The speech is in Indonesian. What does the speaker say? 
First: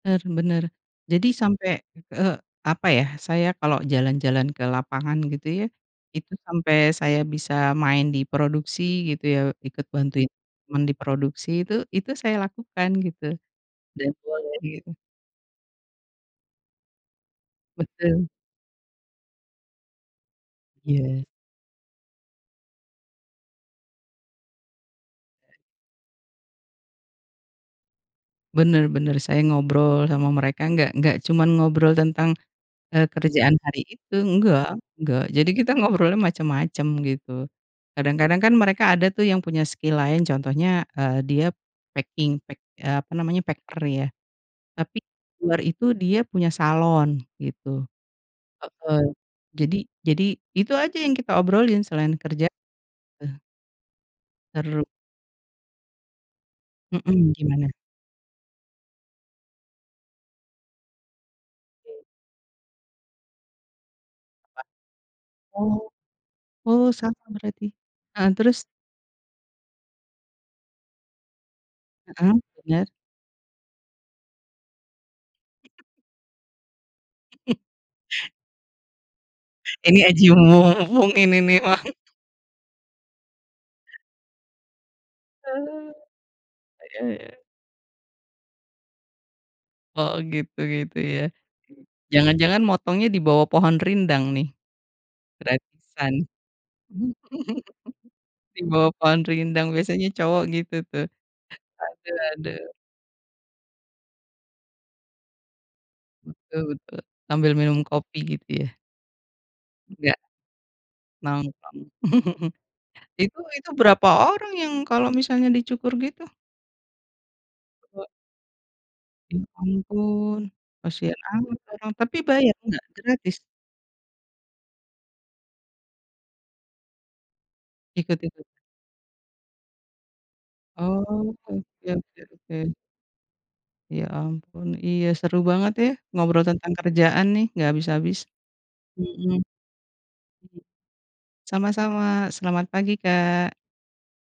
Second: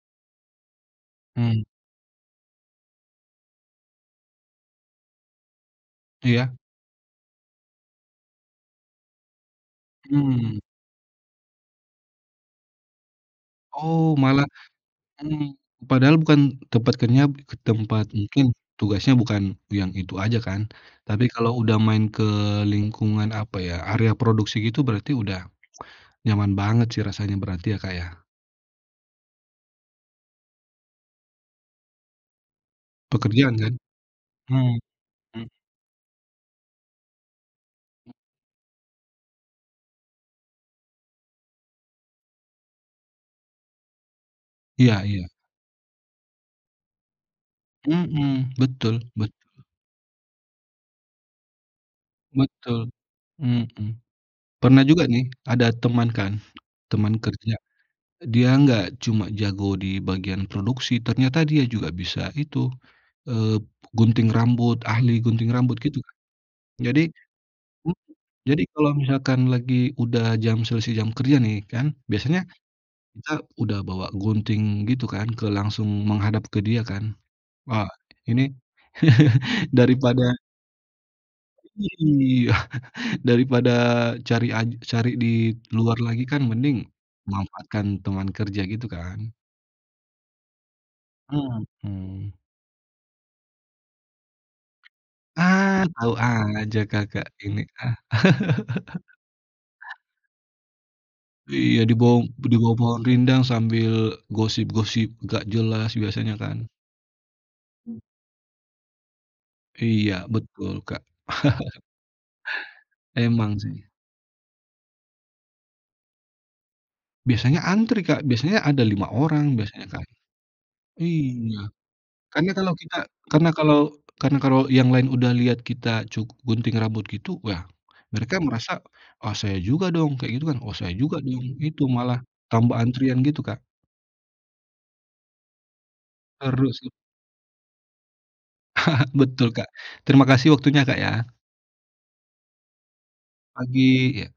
Benar benar. Jadi Mhm. sampai, eee, apa ya, saya kalau jalan-jalan ke lapangan gitu ya, itu Iya. sampai saya bisa main di produksi gitu ya. Ikut bantuin Mhm. teman di produksi tuh, itu saya lakukan gitu dan Oh malah [unintelligible] itu. mhm, padahal bukan tempat kenyap, ke tempat Betul. mungkin tugasnya bukan yang itu aja kan. Iya. Tapi kalau udah main ke lingkungan apa ya, area produksi gitu berarti udah nyaman banget sih rasanya berarti ya, Kak, ya. Benar benar, saya ngobrol sama mereka, enggak enggak cuma ngobrol tentang, eee, Pekerjaan kerjaan kan? hari itu, enggak, Mhm. enggak Mhm. jadi kita ngobrolnya macem-macem gitu. Kadang-kadang kan mereka ada tuh yang punya skill lain contohnya, eee, dia packing, pack apa namanya packer ya tapi Iya iya. diluar itu dia punya salon gitu Mhm, betul heeh betul. jadi jadi itu aja yang kita obrolin selain kerja. Betul. Eh Mhm. Pernah Seru. juga nih ada teman kan, teman Mhm, kerja gimana? dia nggak cuma jago di bagian produksi. Ternyata dia juga bisa itu, eee, gunting rambut ahli gunting rambut Oh. gitu Kak. Oh Jadi, sama berarti, mmm, heeh jadi terus? kalau misalkan lagi, udah jam selesai jam kerja nih kan Heeh, biasanya benar. kita udah bawa gunting gitu kan ke langsung menghadap ke dia kan wah ini Ini aji daripada mumpung ini nih mah. Iy iya daripada cari aj cari di Oh. luar lagi kan mending Iya iya. manfaatkan teman kerja gitu kan Oh gitu gitu ya, Mhm. jangan-jangan motongnya dibawah pohon rindang nih, Ah tau gratisan. aja Kakak ini ah. Di bawah pohon rindang biasanya cowok gitu tuh Iya di bawah di aduh-aduh. bawah pohon rindang sambil gosip-gosip enggak jelas biasanya Betul kan. betul, sambil minum Mmm. kopi gitu ya. Iya Enggak. betul, Kak. Nongkrong. Itu Emang itu sih. berapa orang yang kalau misalnya dicukur gitu? Biasanya antri, [unintelligible] Kak, biasanya ada 5 Ya orang biasanya kan ampun, kasian amat iya tuh orang tapi karena bayar kalau enggak? kita, Gratis? karena kalau karena kalau yang lain udah lihat kita cuk gunting rambut gitu ya Ikut mereka ikut. merasa, "Oh saya juga dong," kayak gitu kan, "Oh saya juga Oh, dong," oke itu malah oke oke. tambah antrian gitu, Kak. Ya ampun, iya seru banget ya, ngobrol Seru tentang sih. kerjaan nih enggak habis-habis. Mhm. Betul, Kak, terima kasih waktunya, Kak, ya. Sama-sama selamat pagi, Kak. Pagi. Iya.